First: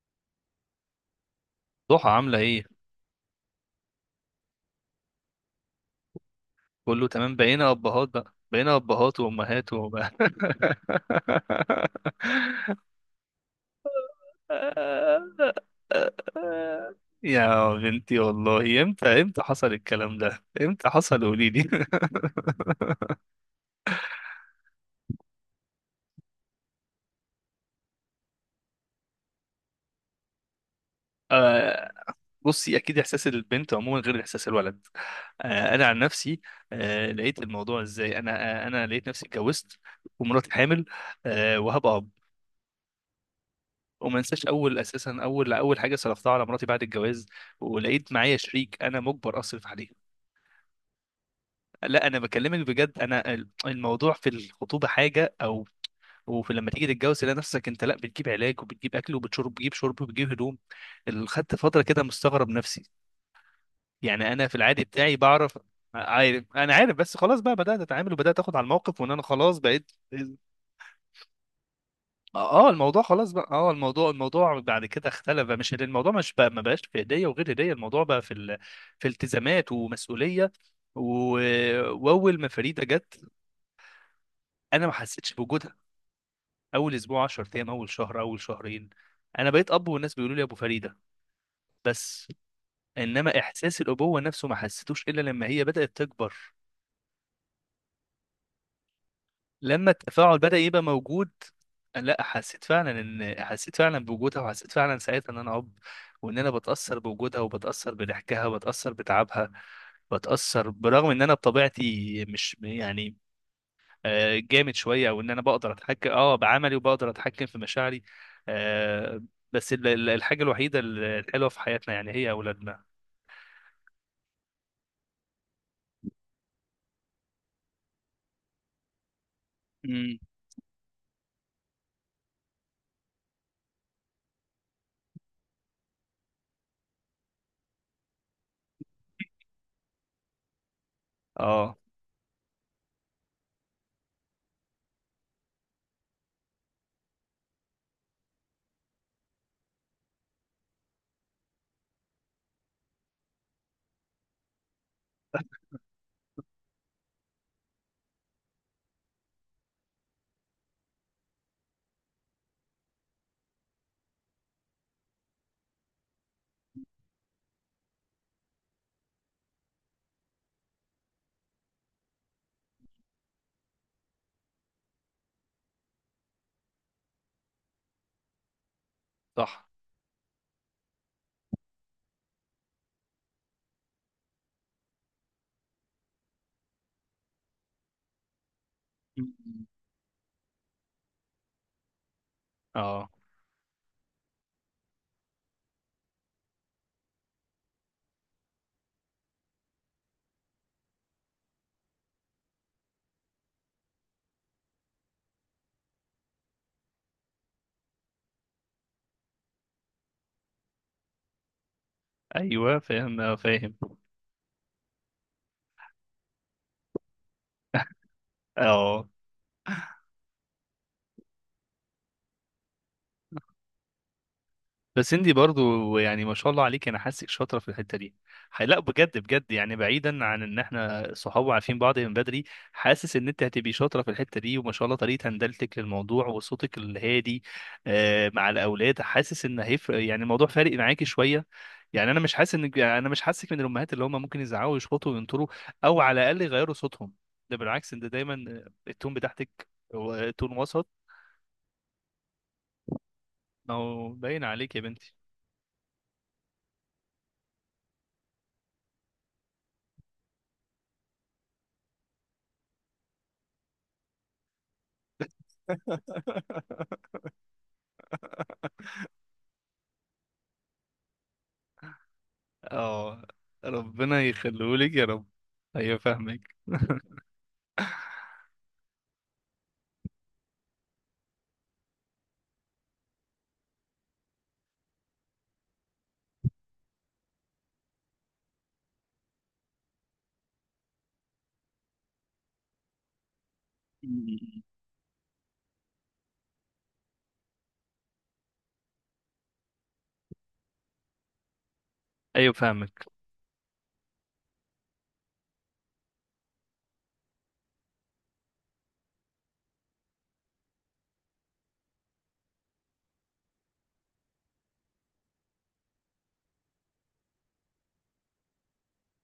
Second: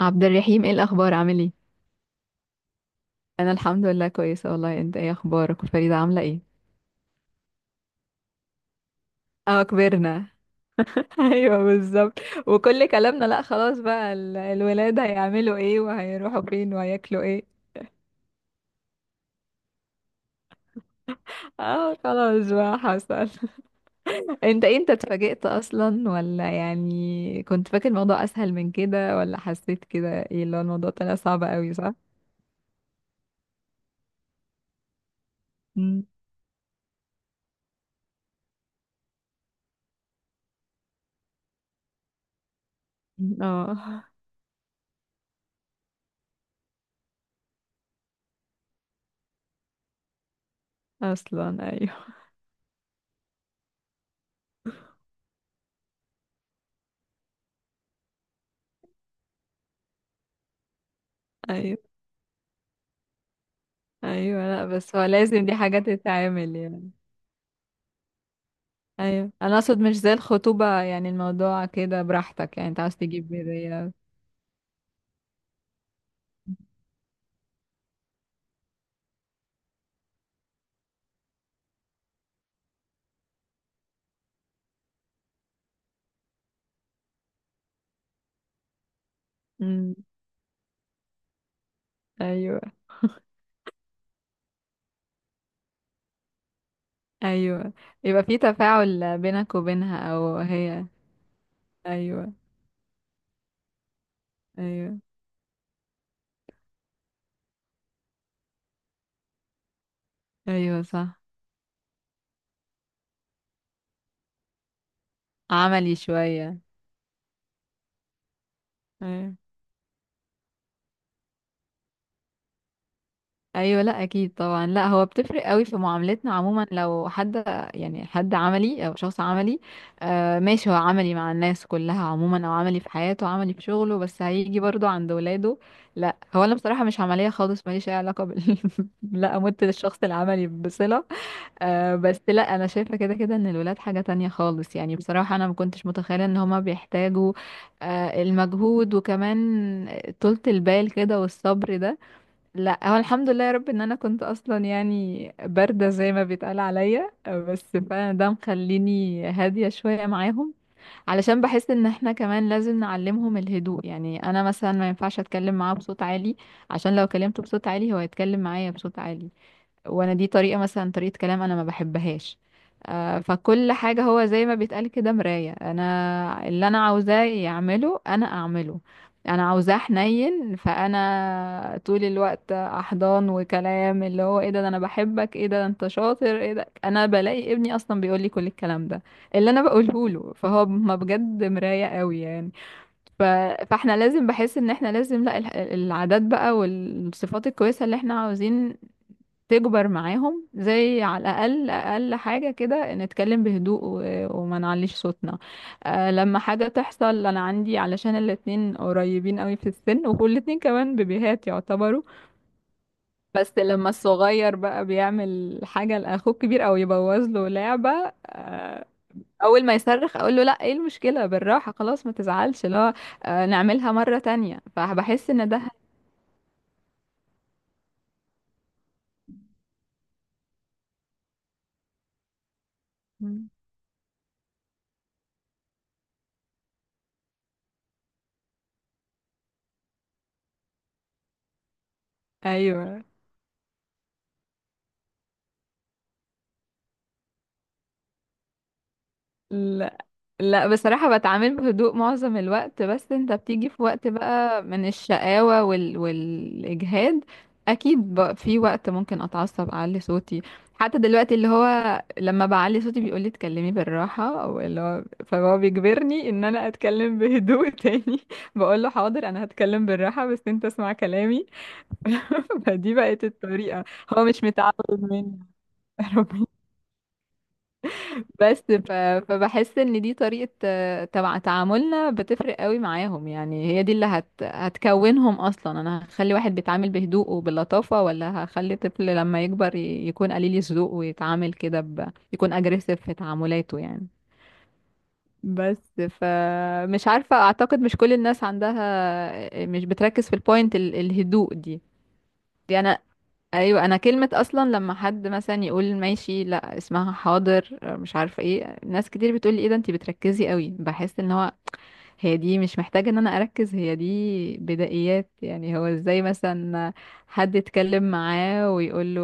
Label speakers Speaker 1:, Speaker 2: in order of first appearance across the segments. Speaker 1: عبد الرحيم، ايه الاخبار؟ عامل ايه؟
Speaker 2: ضحى، عاملة ايه؟
Speaker 1: انا الحمد لله كويسه والله. انت ايه اخبارك؟ وفريده عامله ايه؟
Speaker 2: كله تمام، بقينا أبهات
Speaker 1: اه،
Speaker 2: وأمهات وبقى.
Speaker 1: كبرنا. ايوه بالظبط. وكل كلامنا لا، خلاص بقى الولاد هيعملوا ايه، وهيروحوا فين، وهياكلوا ايه.
Speaker 2: يا بنتي والله، امتى حصل الكلام ده؟ امتى حصل؟ قوليلي.
Speaker 1: اه خلاص بقى حصل. انت إيه، انت اتفاجئت اصلا ولا يعني كنت فاكر الموضوع اسهل من كده، ولا حسيت كده ايه اللي هو الموضوع طلع صعب قوي،
Speaker 2: آه،
Speaker 1: صح؟
Speaker 2: بصي، أكيد إحساس البنت عموما غير إحساس الولد. أنا عن
Speaker 1: مم.
Speaker 2: نفسي، لقيت الموضوع إزاي؟ أنا لقيت نفسي اتجوزت ومراتي حامل وهبقى.
Speaker 1: اه
Speaker 2: وما انساش اول اساسا اول اول حاجه صرفتها على مراتي بعد الجواز، ولقيت معايا شريك انا مجبر اصرف عليه.
Speaker 1: اصلا،
Speaker 2: لا،
Speaker 1: ايوه
Speaker 2: انا بكلمك بجد، انا الموضوع في الخطوبه حاجه، او وفي لما تيجي تتجوز تلاقي نفسك انت لا بتجيب علاج وبتجيب اكل وبتشرب، بتجيب شرب وبتجيب هدوم. خدت
Speaker 1: ايوه
Speaker 2: فتره كده مستغرب نفسي. يعني
Speaker 1: ايوه،
Speaker 2: انا في
Speaker 1: لا
Speaker 2: العادي
Speaker 1: بس هو
Speaker 2: بتاعي
Speaker 1: لازم دي
Speaker 2: بعرف.
Speaker 1: حاجه تتعامل
Speaker 2: انا
Speaker 1: يعني.
Speaker 2: عارف، بس خلاص بقى، بدات اتعامل وبدات اخد على الموقف، وان انا
Speaker 1: ايوه، انا
Speaker 2: خلاص
Speaker 1: اقصد
Speaker 2: بقيت.
Speaker 1: مش زي الخطوبة، يعني الموضوع كده براحتك، يعني
Speaker 2: اه
Speaker 1: انت عاوز
Speaker 2: الموضوع خلاص
Speaker 1: تجيب
Speaker 2: بقى. اه
Speaker 1: هدية.
Speaker 2: الموضوع بعد كده اختلف بقى. مش الموضوع، مش بقى ما بقاش في هديه وغير هديه. الموضوع بقى في التزامات ومسؤوليه. و... واول ما فريده جت انا ما حسيتش بوجودها. اول اسبوع، 10 ايام، اول شهر، اول شهرين، انا بقيت اب
Speaker 1: امم
Speaker 2: والناس بيقولوا لي ابو فريده، بس.
Speaker 1: ايوه
Speaker 2: انما احساس الابوه نفسه ما حسيتوش الا لما هي بدات تكبر،
Speaker 1: ايوه، يبقى في تفاعل بينك
Speaker 2: لما
Speaker 1: وبينها او
Speaker 2: التفاعل بدأ يبقى
Speaker 1: هي.
Speaker 2: موجود. لا،
Speaker 1: ايوه
Speaker 2: حسيت فعلا بوجودها، وحسيت فعلا
Speaker 1: ايوه
Speaker 2: ساعتها ان انا اب، وان انا بتأثر بوجودها وبتأثر بضحكها وبتأثر بتعبها. بتأثر
Speaker 1: ايوه
Speaker 2: برغم ان
Speaker 1: صح،
Speaker 2: انا بطبيعتي مش يعني جامد شوية، او ان انا بقدر
Speaker 1: عملي
Speaker 2: اتحكم
Speaker 1: شوية.
Speaker 2: بعملي وبقدر اتحكم في مشاعري. آه،
Speaker 1: أيوة.
Speaker 2: بس الحاجة الوحيدة الحلوة في حياتنا يعني هي اولادنا.
Speaker 1: ايوه، لا اكيد طبعا، لا هو بتفرق قوي في معاملتنا عموما لو حد يعني حد عملي او شخص عملي.
Speaker 2: امم.
Speaker 1: ماشي، هو عملي مع الناس كلها عموما او عملي في حياته، عملي في شغله، بس هيجي برضو عند ولاده. لا هو انا بصراحه مش عمليه خالص، ماليش اي علاقه لا، امت للشخص العملي بصله.
Speaker 2: اه.
Speaker 1: بس لا، انا شايفه كده كده ان الولاد حاجه تانية خالص، يعني بصراحه انا ما كنتش متخيله ان هما بيحتاجوا المجهود، وكمان طولة البال كده والصبر ده. لا هو الحمد لله يا رب ان انا كنت اصلا يعني بارده زي ما بيتقال عليا، بس فعلا ده مخليني هاديه شويه معاهم، علشان بحس ان احنا كمان لازم نعلمهم الهدوء. يعني انا مثلا ما ينفعش اتكلم معاه بصوت عالي، عشان لو كلمته بصوت عالي هو هيتكلم معايا بصوت عالي، وانا دي طريقة، مثلا طريقة كلام انا ما بحبهاش. فكل حاجة هو زي ما بيتقال كده مراية، انا اللي انا عاوزاه يعمله انا اعمله. انا
Speaker 2: صح.
Speaker 1: عاوزاه حنين، فانا طول الوقت احضان وكلام اللي هو ايه ده ده انا بحبك، ايه ده ده انت شاطر، ايه ده. انا بلاقي ابني اصلا بيقول لي كل الكلام ده اللي انا
Speaker 2: مم.
Speaker 1: بقوله له، فهو ما بجد مراية قوي يعني.
Speaker 2: اه.
Speaker 1: ف... فاحنا لازم، بحس ان احنا لازم لا العادات بقى والصفات الكويسة اللي احنا عاوزين تكبر معاهم، زي على الأقل أقل حاجة كده نتكلم بهدوء وما نعليش صوتنا. أه لما حاجة تحصل، أنا عندي علشان الاتنين قريبين قوي في السن، وكل الاتنين كمان بيبيهات يعتبروا.
Speaker 2: ايوه، فاهم
Speaker 1: بس
Speaker 2: فاهم.
Speaker 1: لما الصغير بقى بيعمل حاجة لأخوه الكبير أو يبوظ له لعبة، أه
Speaker 2: اه.
Speaker 1: أول ما يصرخ أقول له لأ، إيه المشكلة، بالراحة، خلاص ما تزعلش، لا أه نعملها مرة تانية.
Speaker 2: بس
Speaker 1: فبحس
Speaker 2: انتي
Speaker 1: إن ده.
Speaker 2: برضو يعني ما شاء الله عليك، انا حاسك شاطره في الحته دي. لا بجد بجد، يعني بعيدا عن ان احنا صحاب وعارفين بعض من بدري، حاسس ان انت
Speaker 1: مم.
Speaker 2: هتبقي شاطره في الحته دي، وما شاء الله طريقه هندلتك للموضوع وصوتك الهادي مع الاولاد. حاسس ان هيفرق، يعني الموضوع فارق معاكي شويه. يعني انا مش حاسس ان
Speaker 1: أيوه.
Speaker 2: انا مش حاسك من الامهات اللي هم ممكن يزعقوا ويشخطوا وينطروا، او على الاقل يغيروا صوتهم. ده بالعكس، انت دايما التون بتاعتك
Speaker 1: لا
Speaker 2: هو تون
Speaker 1: لا،
Speaker 2: وسط.
Speaker 1: بصراحة بتعامل بهدوء معظم الوقت، بس انت بتيجي
Speaker 2: ما
Speaker 1: في وقت
Speaker 2: هو باين
Speaker 1: بقى
Speaker 2: عليك يا
Speaker 1: من
Speaker 2: بنتي.
Speaker 1: الشقاوة والإجهاد. أكيد بقى في وقت ممكن أتعصب، أعلي صوتي. حتى دلوقتي اللي هو لما بعلي صوتي بيقولي اتكلمي بالراحة، أو اللي هو فهو بيجبرني إن أنا أتكلم بهدوء تاني. بقول له حاضر أنا هتكلم بالراحة، بس انت اسمع كلامي. فدي
Speaker 2: اه،
Speaker 1: بقت الطريقة.
Speaker 2: ربنا
Speaker 1: هو مش متعود
Speaker 2: يخليهولك يا رب.
Speaker 1: مني.
Speaker 2: ايوه فاهمك.
Speaker 1: بس فبحس ان دي طريقة، تبع تعاملنا، بتفرق قوي معاهم. يعني هي دي اللي هتكونهم اصلا. انا هخلي واحد بيتعامل بهدوء وباللطافة، ولا هخلي طفل لما يكبر يكون قليل الذوق ويتعامل كده يكون اجريسيف في تعاملاته يعني. بس فمش عارفة، اعتقد مش كل الناس عندها، مش بتركز في البوينت الهدوء دي
Speaker 2: ايوه
Speaker 1: يعني.
Speaker 2: فاهمك.
Speaker 1: ايوه، انا كلمة اصلا لما حد مثلا يقول ماشي، لا اسمها حاضر، مش عارفة ايه. ناس كتير بتقولي ايه ده، انتي بتركزي قوي. بحس ان هو هي دي مش محتاجة ان انا اركز، هي دي بدائيات. يعني هو ازاي مثلا حد يتكلم معاه ويقول له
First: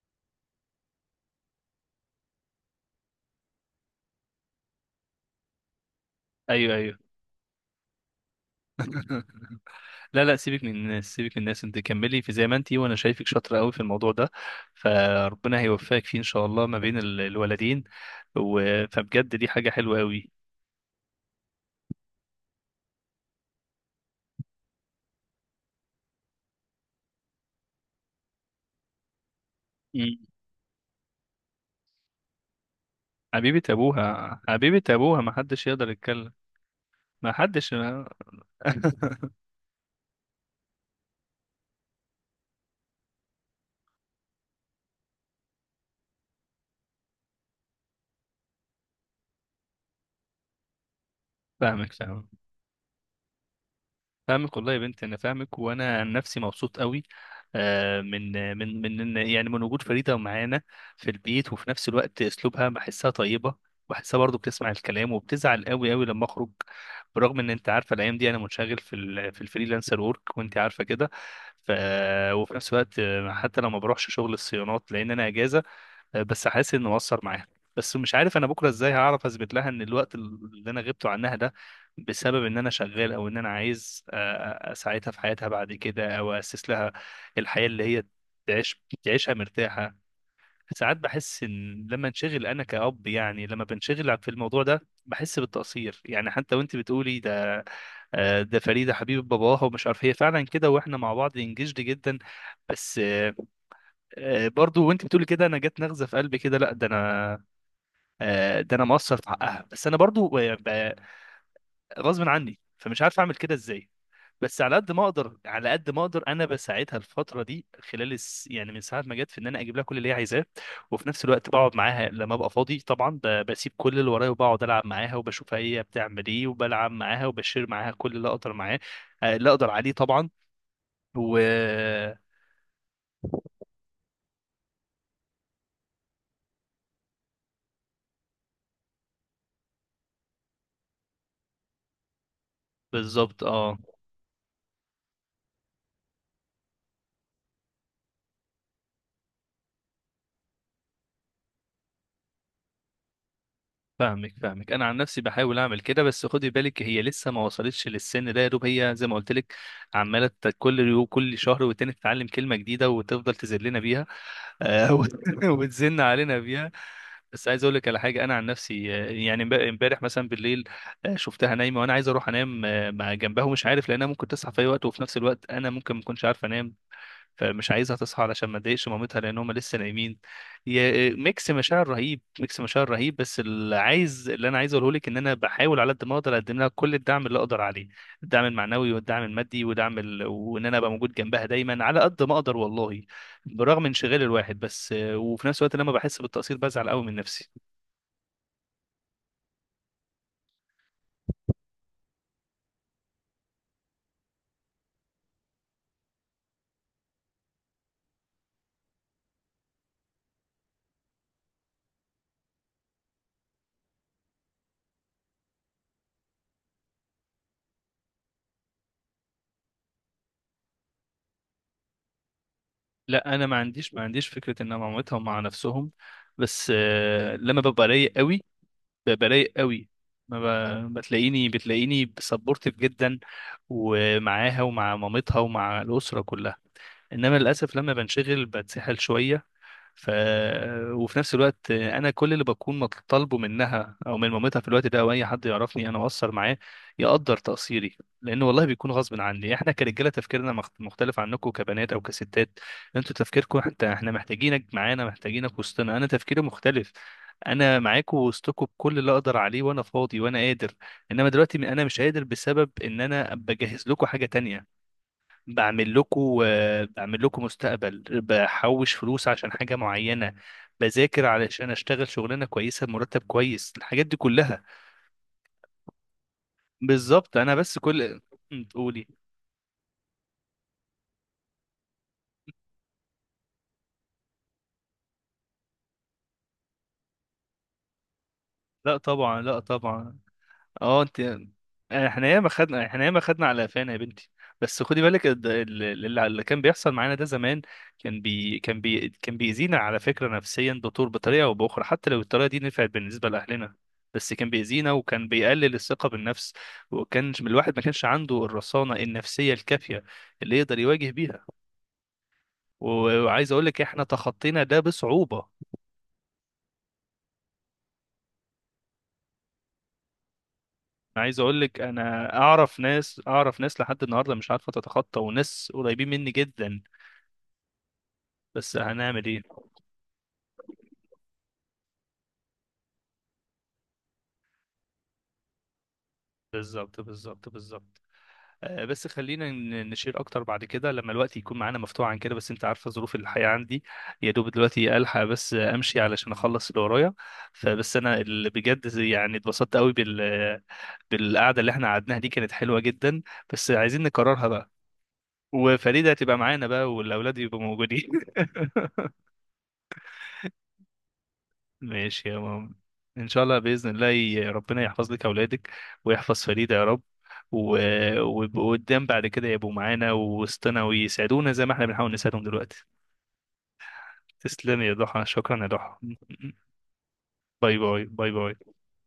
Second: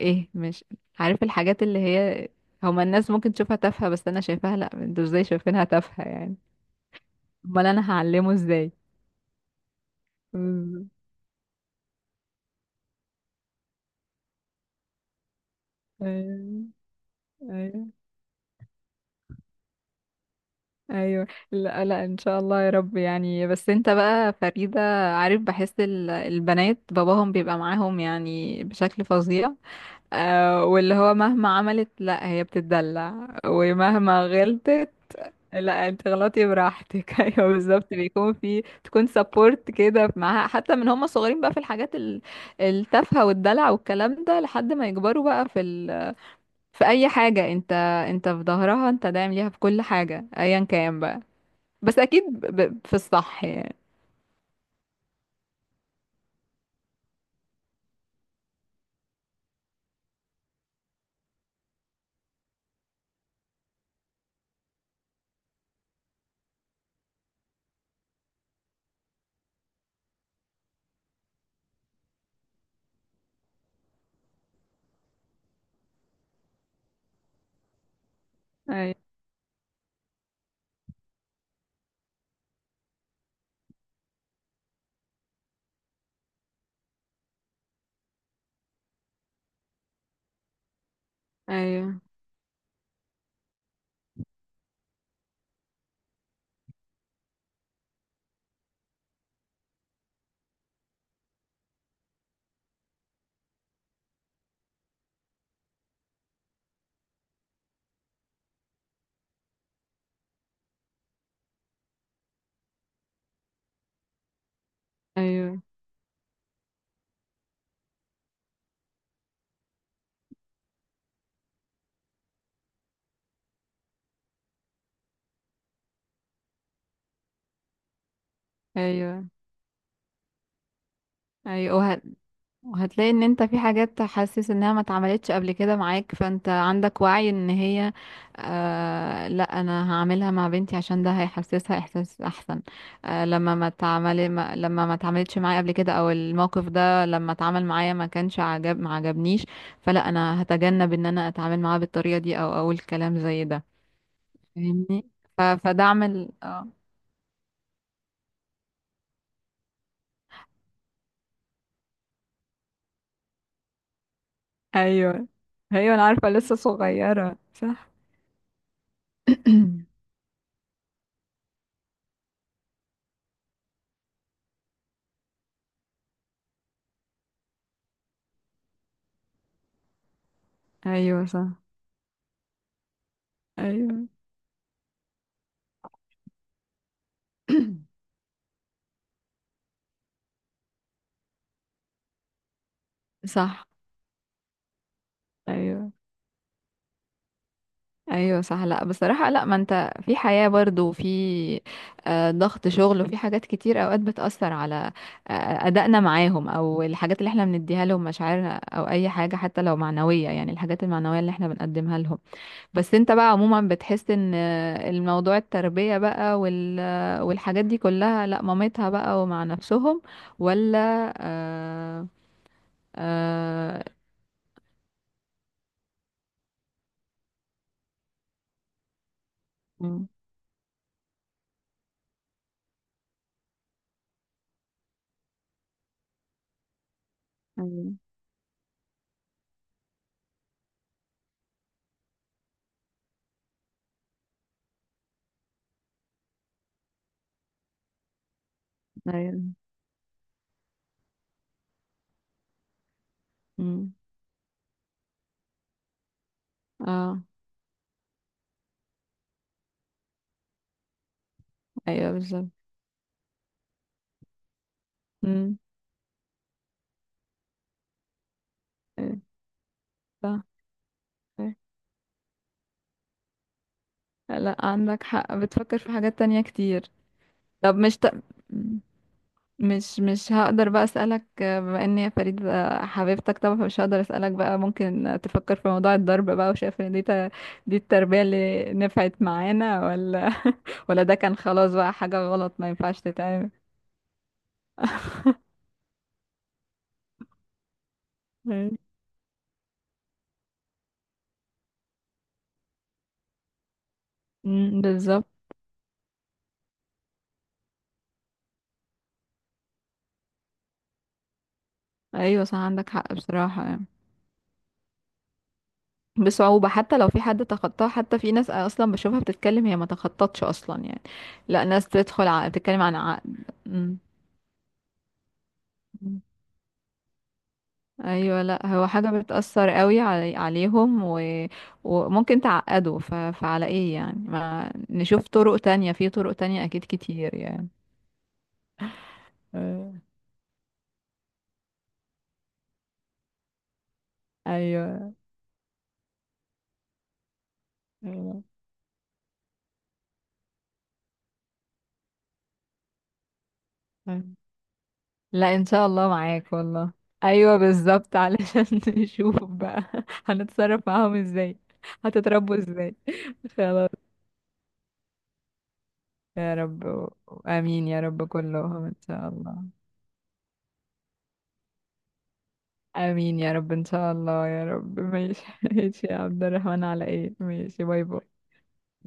Speaker 1: ايه، مش عارف الحاجات اللي هي هما الناس ممكن تشوفها تافهة، بس انا شايفاها لا، انتوا ازاي شايفينها تافهة يعني؟
Speaker 2: ايوه. ايوه.
Speaker 1: امال انا هعلمه ازاي؟
Speaker 2: لا لا، سيبك من
Speaker 1: بالظبط.
Speaker 2: الناس، سيبك من الناس، انت كملي في زي ما انتي، وانا شايفك شاطره قوي في الموضوع ده. فربنا هيوفقك فيه ان شاء
Speaker 1: ايوه
Speaker 2: الله ما بين الولدين.
Speaker 1: ايوه
Speaker 2: و... فبجد دي حاجه حلوه قوي.
Speaker 1: ايوه. لا لا، ان شاء الله يا رب يعني، بس انت بقى فريدة. عارف، بحس البنات باباهم بيبقى معاهم يعني بشكل فظيع.
Speaker 2: مم.
Speaker 1: واللي هو مهما عملت، لا هي بتتدلع،
Speaker 2: حبيبه
Speaker 1: ومهما
Speaker 2: ابوها، حبيبه
Speaker 1: غلطت
Speaker 2: ابوها، ما حدش
Speaker 1: لا
Speaker 2: يقدر
Speaker 1: انت
Speaker 2: يتكلم.
Speaker 1: غلطي براحتك.
Speaker 2: ما
Speaker 1: ايوه
Speaker 2: حدش.
Speaker 1: بالظبط. بيكون في تكون سبورت كده معاها حتى من هم صغيرين، بقى في الحاجات التافهة والدلع والكلام ده لحد ما يكبروا، بقى في اي حاجة انت، انت في ظهرها، انت داعم ليها في كل حاجة ايا كان بقى.
Speaker 2: فاهمك
Speaker 1: بس اكيد
Speaker 2: فاهمك.
Speaker 1: في الصح يعني.
Speaker 2: فاهمك والله يا بنت، انا فاهمك، وانا عن نفسي مبسوط قوي من من، يعني من وجود فريده معانا في البيت. وفي نفس الوقت اسلوبها بحسها طيبه، بحسها برضو بتسمع الكلام، وبتزعل قوي قوي لما اخرج. برغم ان انت عارفه الايام دي انا منشغل في الفريلانسر ورك، وانت عارفه كده. ف وفي نفس الوقت حتى لو ما بروحش شغل الصيانات لان انا اجازه. بس حاسس انه مؤثر معاها. بس مش عارف انا بكره ازاي
Speaker 1: ايوه
Speaker 2: هعرف اثبت لها ان الوقت اللي انا غبته عنها ده بسبب ان انا شغال، او ان انا عايز اساعدها في حياتها بعد كده، او اسس لها الحياه اللي هي تعيشها مرتاحه. ساعات بحس ان
Speaker 1: ايوه
Speaker 2: لما انشغل انا كأب، يعني لما بنشغل في الموضوع ده بحس بالتقصير، يعني حتى وانت بتقولي ده ده فريدة حبيبة باباها. ومش عارف هي فعلا كده، واحنا مع بعض انجزد جدا. بس برضو وانت بتقولي كده انا جت نغزة في قلبي كده. لا ده انا، ده انا مقصر في حقها. بس انا برضو غصب عني فمش عارف اعمل كده ازاي. بس على قد ما اقدر،
Speaker 1: ايوه
Speaker 2: على قد ما اقدر انا بساعدها الفتره دي خلال يعني من ساعه ما جت، في ان انا اجيب لها كل اللي هي عايزاه. وفي نفس الوقت بقعد معاها لما ابقى فاضي، طبعا بسيب كل اللي ورايا، وبقعد العب معاها، وبشوفها هي بتعمل ايه، وبلعب معاها، وبشير معاها كل اللي اقدر معاه
Speaker 1: ايوه
Speaker 2: اللي اقدر عليه طبعا. و
Speaker 1: ايوه. وهتلاقي ان انت في حاجات حاسس انها ما اتعملتش قبل كده معاك، فانت عندك وعي ان هي لا انا هعملها مع بنتي، عشان ده هيحسسها احساس احسن.
Speaker 2: بالظبط.
Speaker 1: لما ما
Speaker 2: اه.
Speaker 1: اتعمل ما... لما ما اتعملتش معايا قبل كده، او الموقف ده لما اتعمل معايا ما كانش عجب، ما عجبنيش، فلا انا هتجنب ان انا اتعامل معاه بالطريقة دي او اقول كلام زي ده.
Speaker 2: فاهمك فاهمك. انا عن
Speaker 1: فاهمني.
Speaker 2: نفسي
Speaker 1: ف...
Speaker 2: بحاول اعمل كده،
Speaker 1: فدعم
Speaker 2: بس
Speaker 1: ال...
Speaker 2: خدي
Speaker 1: اه
Speaker 2: بالك هي لسه ما وصلتش للسن ده، يا دوب هي زي ما قلت لك، عماله كل شهر والتاني تتعلم كلمه جديده وتفضل تذلنا بيها آه، وت-
Speaker 1: ايوه ايوه،
Speaker 2: وتزن
Speaker 1: انا عارفه
Speaker 2: علينا
Speaker 1: لسه
Speaker 2: بيها.
Speaker 1: صغيره
Speaker 2: بس عايز اقول لك
Speaker 1: صح.
Speaker 2: على حاجه، انا عن نفسي يعني امبارح مثلا بالليل شفتها نايمه، وانا عايز اروح انام مع جنبها، ومش عارف لانها ممكن تصحى في اي وقت، وفي نفس الوقت انا ممكن ما اكونش عارف انام، فمش عايزها تصحى علشان ما تضايقش مامتها لان هم لسه نايمين. يا
Speaker 1: ايوه صح.
Speaker 2: ميكس مشاعر رهيب، ميكس مشاعر رهيب. بس
Speaker 1: ايوه.
Speaker 2: اللي انا عايز اقوله لك ان انا بحاول على قد ما اقدر اقدم لها كل الدعم اللي اقدر عليه. الدعم المعنوي والدعم المادي ودعم وان انا ابقى موجود جنبها دايما على قد ما اقدر والله،
Speaker 1: صح.
Speaker 2: برغم انشغال الواحد. بس وفي نفس الوقت لما
Speaker 1: ايوه
Speaker 2: بحس بالتقصير بزعل قوي من نفسي.
Speaker 1: ايوه صح. لا بصراحه، لا ما انت في حياه برضو، وفي ضغط شغل، وفي حاجات كتير اوقات بتاثر على ادائنا معاهم، او الحاجات اللي احنا بنديها لهم، مشاعرنا، او اي حاجه حتى لو معنويه. يعني الحاجات المعنويه اللي احنا بنقدمها لهم. بس انت بقى عموما بتحس ان الموضوع التربية بقى والحاجات دي كلها لا مامتها بقى ومع نفسهم؟ ولا؟ آه
Speaker 2: لا انا ما
Speaker 1: آه
Speaker 2: عنديش ما عنديش فكره ان أنا مع مامتها ومع نفسهم. بس لما ببقى رايق قوي، برايق قوي،
Speaker 1: مم،
Speaker 2: ما بتلاقيني سبورتيف جدا، ومعاها ومع مامتها ومع الأسرة كلها. انما للاسف لما
Speaker 1: ايوه
Speaker 2: بنشغل بتسحل شويه. ف وفي نفس الوقت انا كل اللي بكون مطالبه منها او من مامتها في الوقت ده، او اي حد يعرفني انا اقصر معاه، يقدر تقصيري، لان والله بيكون غصب عني.
Speaker 1: ايوه.
Speaker 2: احنا كرجاله تفكيرنا مختلف عنكم كبنات او كستات. انتوا تفكيركم انت،
Speaker 1: مم،
Speaker 2: احنا محتاجينك معانا، محتاجينك وسطنا. انا تفكيري مختلف،
Speaker 1: اه.
Speaker 2: انا معاكم وسطكم بكل اللي اقدر عليه وانا فاضي وانا قادر. انما دلوقتي انا مش
Speaker 1: ايوه
Speaker 2: قادر
Speaker 1: بالظبط.
Speaker 2: بسبب ان انا بجهز لكم حاجه تانية،
Speaker 1: مم،
Speaker 2: بعمل لكم بعمل لكم مستقبل، بحوش
Speaker 1: ايوه،
Speaker 2: فلوس عشان حاجة معينة،
Speaker 1: صح،
Speaker 2: بذاكر
Speaker 1: ايوه.
Speaker 2: علشان اشتغل شغلانة كويسة بمرتب كويس، الحاجات دي
Speaker 1: لا
Speaker 2: كلها.
Speaker 1: عندك حق، بتفكر في حاجات تانية كتير.
Speaker 2: بالظبط. انا
Speaker 1: طب
Speaker 2: بس
Speaker 1: مش ت...
Speaker 2: كل.
Speaker 1: مم.
Speaker 2: تقولي.
Speaker 1: مش هقدر بقى اسالك، بما ان هي فريد بقى حبيبتك طبعا، فمش هقدر اسالك بقى، ممكن تفكر في موضوع الضرب بقى، وشايف ان دي دي التربيه اللي
Speaker 2: لا
Speaker 1: نفعت
Speaker 2: طبعا، لا
Speaker 1: معانا؟
Speaker 2: طبعا.
Speaker 1: ولا
Speaker 2: اه
Speaker 1: ولا ده كان
Speaker 2: انت،
Speaker 1: خلاص بقى حاجه غلط ما ينفعش
Speaker 2: احنا ياما خدنا
Speaker 1: تتعمل؟
Speaker 2: على قفانا يا بنتي. بس خدي بالك الد- ال- ال- اللي اللي كان بيحصل معانا ده زمان، كان بي
Speaker 1: مم.
Speaker 2: كان بي كان بيأذينا على فكرة نفسيا دكتور، بطريقة او بأخرى. حتى لو الطريقة دي نفعت بالنسبة لأهلنا، بس كان
Speaker 1: مم،
Speaker 2: بيأذينا،
Speaker 1: بالظبط.
Speaker 2: وكان بيقلل الثقة بالنفس. وكان الواحد ما كانش عنده الرصانة النفسية الكافية اللي يقدر يواجه بيها.
Speaker 1: ايوه صح، عندك حق
Speaker 2: وعايز
Speaker 1: بصراحه
Speaker 2: اقول لك
Speaker 1: يعني.
Speaker 2: احنا تخطينا ده بصعوبة.
Speaker 1: بصعوبه، حتى لو في حد تخطاها، حتى في ناس اصلا بشوفها بتتكلم هي ما تخططش اصلا يعني.
Speaker 2: عايز اقول
Speaker 1: لا
Speaker 2: لك،
Speaker 1: ناس بتدخل
Speaker 2: انا اعرف
Speaker 1: بتتكلم عن
Speaker 2: ناس
Speaker 1: عقد.
Speaker 2: اعرف ناس
Speaker 1: مم.
Speaker 2: لحد النهارده مش عارفه تتخطى، وناس قريبين مني جدا.
Speaker 1: ايوه، لا
Speaker 2: بس
Speaker 1: هو حاجه
Speaker 2: هنعمل ايه.
Speaker 1: بتاثر قوي علي عليهم وممكن تعقده. فعلى ايه يعني؟ ما نشوف طرق تانية، في طرق تانية اكيد
Speaker 2: بالظبط،
Speaker 1: كتير
Speaker 2: بالظبط،
Speaker 1: يعني.
Speaker 2: بالظبط. بس خلينا
Speaker 1: آه،
Speaker 2: نشير اكتر بعد كده لما الوقت يكون معانا مفتوح عن كده، بس انت عارفه ظروف الحياه عندي. يا دوب دلوقتي
Speaker 1: ايوه
Speaker 2: الحق بس امشي علشان اخلص اللي ورايا. فبس انا
Speaker 1: ايوه.
Speaker 2: اللي بجد يعني اتبسطت قوي بالقعده اللي احنا قعدناها دي، كانت حلوه جدا، بس عايزين
Speaker 1: أيوة.
Speaker 2: نكررها بقى،
Speaker 1: لا ان شاء الله
Speaker 2: وفريده هتبقى
Speaker 1: معاك
Speaker 2: معانا
Speaker 1: والله.
Speaker 2: بقى، والاولاد
Speaker 1: ايوه
Speaker 2: يبقوا موجودين.
Speaker 1: بالظبط، علشان نشوف بقى هنتصرف معاهم ازاي،
Speaker 2: ماشي يا
Speaker 1: هتتربوا
Speaker 2: ماما،
Speaker 1: ازاي.
Speaker 2: ان شاء الله باذن
Speaker 1: خلاص.
Speaker 2: الله ربنا يحفظ لك اولادك، ويحفظ
Speaker 1: يا
Speaker 2: فريدة يا رب،
Speaker 1: رب. امين يا رب
Speaker 2: ويبقوا
Speaker 1: كلهم ان
Speaker 2: قدام بعد
Speaker 1: شاء
Speaker 2: كده،
Speaker 1: الله.
Speaker 2: يبقوا معانا ووسطنا ويسعدونا زي ما احنا بنحاول نساعدهم دلوقتي.
Speaker 1: امين يا رب ان شاء الله يا
Speaker 2: تسلمي يا
Speaker 1: رب.
Speaker 2: ضحى،
Speaker 1: ماشي
Speaker 2: شكرا يا ضحى.
Speaker 1: ماشي يا عبد الرحمن، على ايه؟
Speaker 2: باي
Speaker 1: ماشي،
Speaker 2: باي،
Speaker 1: باي
Speaker 2: باي
Speaker 1: باي.
Speaker 2: باي.